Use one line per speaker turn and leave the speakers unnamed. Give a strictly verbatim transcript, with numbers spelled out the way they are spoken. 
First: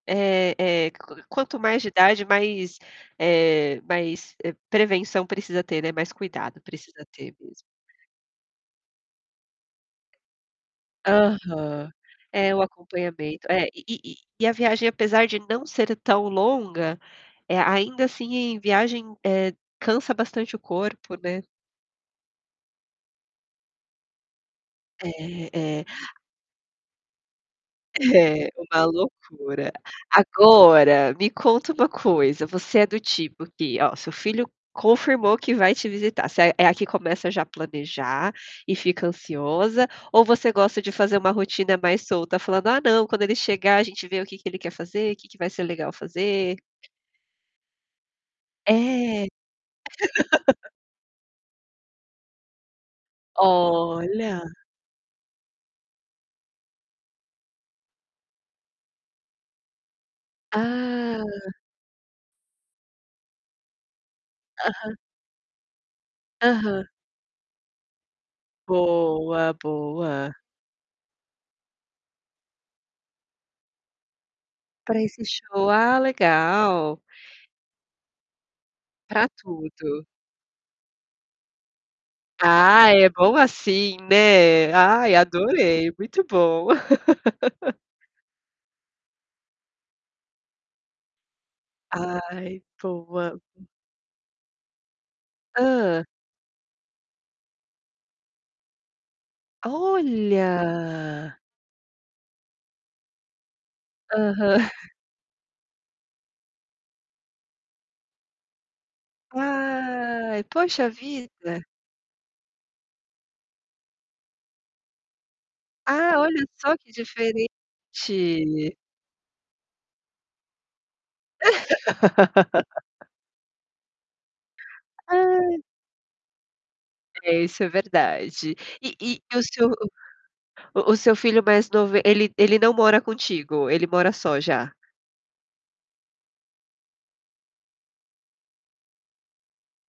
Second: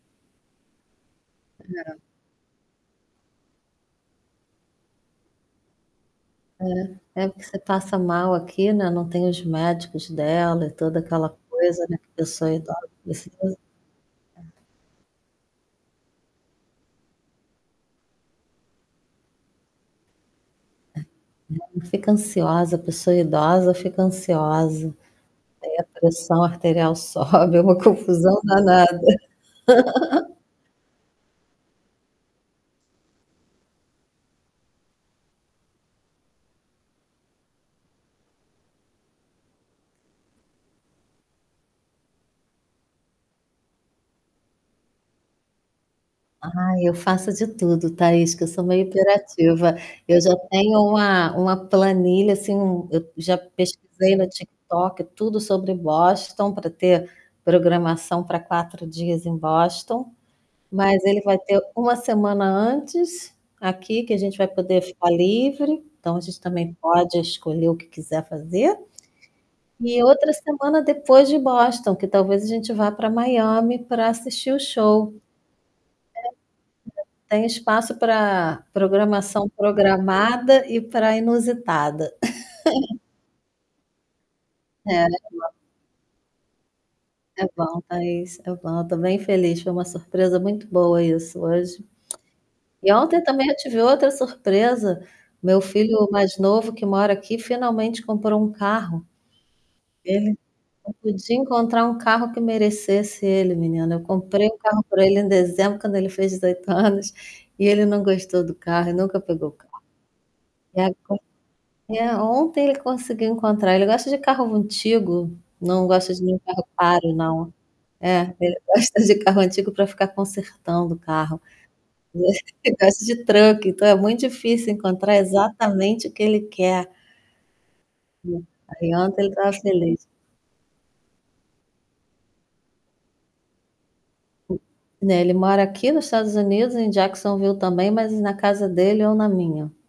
É é, q quanto mais de
É.
idade mais, eh, mais, eh, prevenção precisa ter, né, mais cuidado. Precisa
É. É
ter
porque você
mesmo.
passa mal aqui, né, não tem os médicos dela e toda aquela coisa,
Aham.
né, pessoa
É, o
idosa, indefesa.
acompanhamento, é. E e e a viagem
É.
apesar de não ser tão longa, eh, ainda, assim, em viagem, eh, cansa bastante o
É,
corpo, né.
ela fica ansiosa, a pessoa idosa fica ansiosa.
É,
Aí a
é.
pressão arterial sobe, é uma confusão
É uma
danada.
loucura. Agora, me conta uma coisa, você é do tipo que ó, seu filho confirmou que vai te visitar, você é a que começa já planejar e fica ansiosa ou você gosta de fazer uma rotina mais solta falando: "Ah, não, quando ele chegar a gente vê o que que ele quer fazer, que que vai ser legal fazer".
Ai, eu faço de tudo, Thaís, que eu sou meio
É.
hiperativa. Eu já tenho uma uma planilha, assim, hum, eu já pesquisei no
Olha.
TikTok tudo sobre Boston pra ter programação pra quatro dias em Boston. Mas ele vai
Ah.
ter uma semana antes aqui, que a gente vai poder
Aham.
ficar livre, então a gente também
Aham.
pode escolher o que quiser fazer.
Boa,
E outra
boa.
semana depois de Boston, que talvez a gente vá pra Miami pra assistir o
Para
show.
esse
[unintelligible]
show. Ah, legal.
Tem espaço pra
Pra
programação
tudo.
programada e pra inusitada.
Ah, é bom assim, né.
É
Ai,
[unintelligible]
adorei, muito bom.
É bom Thaís, é bom, eu estou bem feliz, foi uma surpresa muito boa isso hoje.
Ai,
E ontem
boa.
também eu tive outra surpresa. Meu
Hã.
filho mais novo que mora aqui finalmente comprou um carro. Ele eu pude
Olha.
encontrar um carro que merecesse ele menina, eu comprei o
Aham.
carro pra ele em dezembro quando ele fez dezoito anos, e ele não gostou do carro e nunca pegou o carro.
Ai,
E
poxa
agora
vida.
é, ontem ele conseguiu encontrar ele gosta de carro antigo, não gosta
Ah,
de nenhum
olha
carro
só que
caro,
diferente.
não. É, ele gosta de carro antigo pra ficar consertando o carro. Ele gosta de truck, então é muito difícil encontrar
Ai.
exatamente o que ele quer.
É, isso é
É,
verdade. E
aí ontem
e
ele
e o
estava
seu
feliz.
o o o seu filho mais novo ele ele não mora contigo, ele mora só já?
Né, ele mora aqui no Estados Unidos, em Jacksonville também, mas na casa dele, eu na minha.